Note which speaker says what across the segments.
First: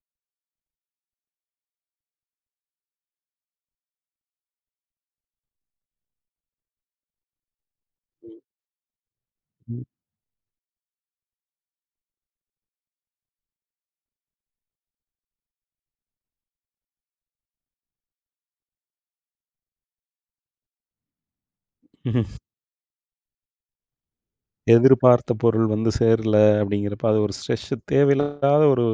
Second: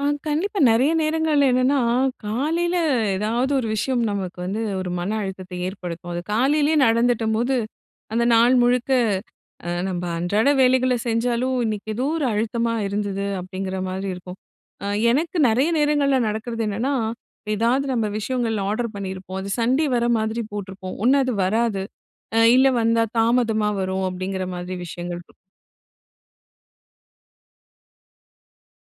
Speaker 1: ஆ கண்டிப்பா நெறைய நேரங்கள்ல என்னன்னா, காலையில எதாவது ஒரு விஷயம் நமக்கு வந்து ஒரு மன அழுத்தத்தை ஏற்படுத்தும். அது காலையிலேயே நடந்துட்டம்போது, "அந்த
Speaker 2: ம்.
Speaker 1: நாள் முழுக்க அ
Speaker 2: ம்.
Speaker 1: நம்ப அன்றாட வேலைகள செஞ்சாலும், இன்னைக்கு எதோ ஒரு அழுத்தமா இருந்தது."அப்படீங்கிற மாரி இருக்கும். அ எனக்கு நெறைய நேரங்கள்ல நடக்கிறது என்னன்னா, "எதாவது நம்ப விஷயங்கள் ஆர்டர் பண்ணியிருப்போம். அது சண்டே வர மாதிரி போட்டிருப்போம். ஒண்ணு அது வராது, அ இல்ல வந்தா தாமதமா வரும்." அப்படீங்கிறமாதிரி விஷயங்கள்
Speaker 2: "எதிர்பார்த்த
Speaker 1: [unintelligible]
Speaker 2: பொருள் வந்து சேரல." அப்படீங்கிறப்ப, அது ஒரு ஸ்ட்ரெஸ்ஸு தேவையில்லாத ஒரு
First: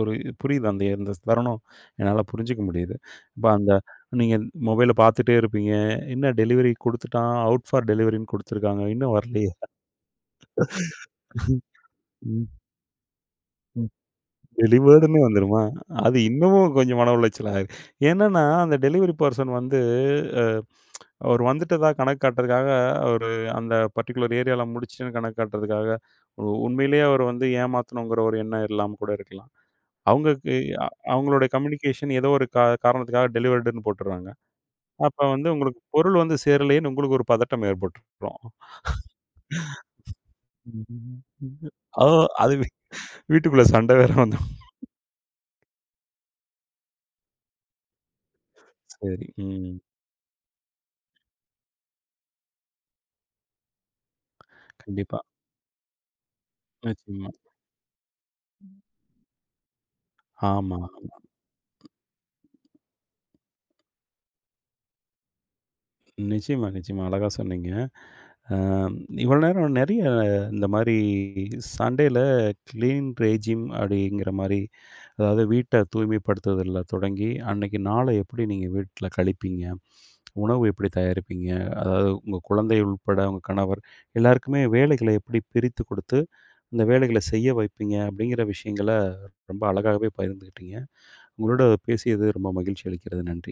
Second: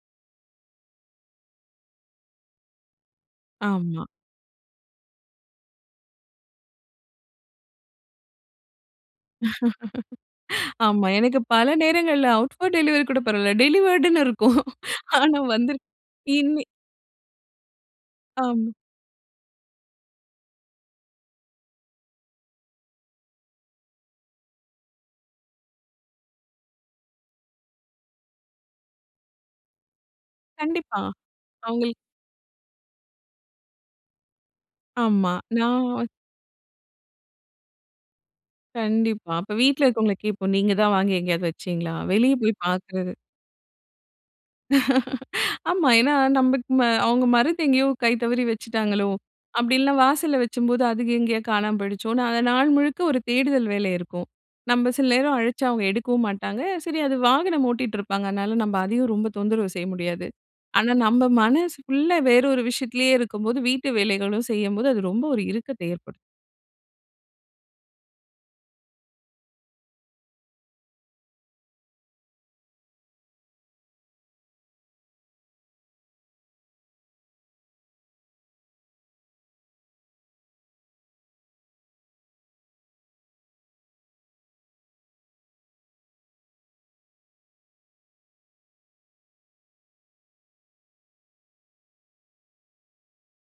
Speaker 2: ஒரு இ புரியுது அந்த அந்த ஸ் தருணம். என்னால புரிஞ்சுக்க முடியுது. இப்ப அந்த
Speaker 1: ஆமா.
Speaker 2: நீங்க மொபைல பார்த்துட்டே இருப்பீங்க. என்ன டெலிவரி குடுத்துட்டான். அவுட் ஃபார் டெலிவரின்னு குடுத்துருக்காங்க. இன்னும் வரலயே!
Speaker 1: ஆமா. எனக்கு பல நேரங்கள்ல
Speaker 2: ம்.
Speaker 1: "அவுட் ஃபார் டெலிவரி" கூட பரவால்ல.
Speaker 2: ம்.
Speaker 1: டெலிவர்டுன்னு இருக்கும்.
Speaker 2: டெலிவர்டுன்னு
Speaker 1: ஆனா
Speaker 2: வந்துருமா!
Speaker 1: வந்துருக்கும்.
Speaker 2: அது
Speaker 1: இன்னி
Speaker 2: இன்னமும் கொஞ்சம் மன உளைச்சலாயிரும். என்னன்னா,
Speaker 1: ஆம்.
Speaker 2: அந்த டெலிவரி பெர்சன் வந்து, அவரு வந்துட்டதா கணக்கு காட்டுறதுக்காக அவரு அந்த பர்ட்டிகுலர் ஏரியால முடிச்சுட்டேன்னு கணக்கு காட்டுறதுக்காக, உ உண்மையிலே அவரு வந்து ஏமாத்தணுங்கிற ஒரு எண்ணம் இல்லாம கூட இருக்கலாம். அவுங்களுக்கு அ
Speaker 1: கண்டிப்பா.
Speaker 2: அவுங்களோட
Speaker 1: அவுங்களுக்கு
Speaker 2: கம்யூனிகேஷன் ஏதோ ஒரு கா காரணத்துக்காக டெலிவர்டுன்னு போட்டுர்றாங்க. அப்ப
Speaker 1: ஆமா.
Speaker 2: வந்து
Speaker 1: நா
Speaker 2: உங்களுக்கு பொருள் வந்து சேரலேயேன்னு உங்களுக்கு ஒரு பதட்டம் ஏற்பட்டுருக்கும்.
Speaker 1: கண்டிப்பா. அப்ப வீட்ல இருக்கவங்கள கேட்போம், "நீங்க தான் வாங்கி எங்கேயாவது வச்சீங்களா?"
Speaker 2: ஓ!
Speaker 1: வெளியே போய்
Speaker 2: அது வீ
Speaker 1: பார்க்குறது.
Speaker 2: வீட்டுக்குள்ள சண்டை வேற வந்துரும்.
Speaker 1: ஆமா. ஏன்னா நம்பக்கு ம அவுங்க மறந்து எங்கேயோ கை தவறி வச்சுட்டாங்களோ!
Speaker 2: சரி.
Speaker 1: அப்படி
Speaker 2: ம்.
Speaker 1: இல்லன்னா வாசல்ல வச்சம்போது, அது எங்கேயோ காணாம போயிடுச்சோன்னு, அத நாள் முழுக்க ஒரு தேடுதல் வேலை இருக்கும். நம்ப சில
Speaker 2: கண்டிப்பா.
Speaker 1: நேரம் அழச்சா, அவுங்க எடுக்கவும் மாட்டாங்க. சரி அது
Speaker 2: நிச்சயமா.
Speaker 1: வாகனம் ஓட்டிட்டு இருப்பாங்க. அதனால நம்ப அதையும் ரொம்ப தொந்தரவு செய்ய முடியாது.
Speaker 2: ஆமா,
Speaker 1: ஆனா
Speaker 2: ஆமா.
Speaker 1: நம்ப மனசு ஃபுல்லா வேற ஒரு விஷயத்துலேயே இருக்கும்போது, வீட்டு வேலைகளும் செய்யும்போது, அது ரொம்ப ஒரு இறுக்கத்தை ஏற்படுத்தும்.
Speaker 2: நிச்சயமா, நிச்சயமா. அழகா சொன்னீங்க. அ இவ்வளோ நேரம் நெறைய இந்தமாரி சண்டேயில, "கிளீன் ரெஜிம் அப்படீங்கிறமாரி, அதாவது வீட்ட தூய்மைப்படுத்துவதுல தொடங்கி, அன்னைக்கு நாள எப்படி நீங்க வீட்ல கழிப்பீங்க? உணவு எப்படி தயாரிப்பீங்க? அதாவது உங்க குழந்தை உட்பட, உங்க கணவர் எல்லாருக்குமே வேலைகளை எப்படி பிரித்து குடுத்து இந்த வேலைகள செய்ய வைப்பீங்க." அப்படீங்கிற விஷயங்கள ரொம்ப அழகாகவே பகிர்ந்துக்கிட்டீங்க. உங்களோட பேசியது ரொம்ப மகிழ்ச்சி அளிக்கிறது. நன்றி.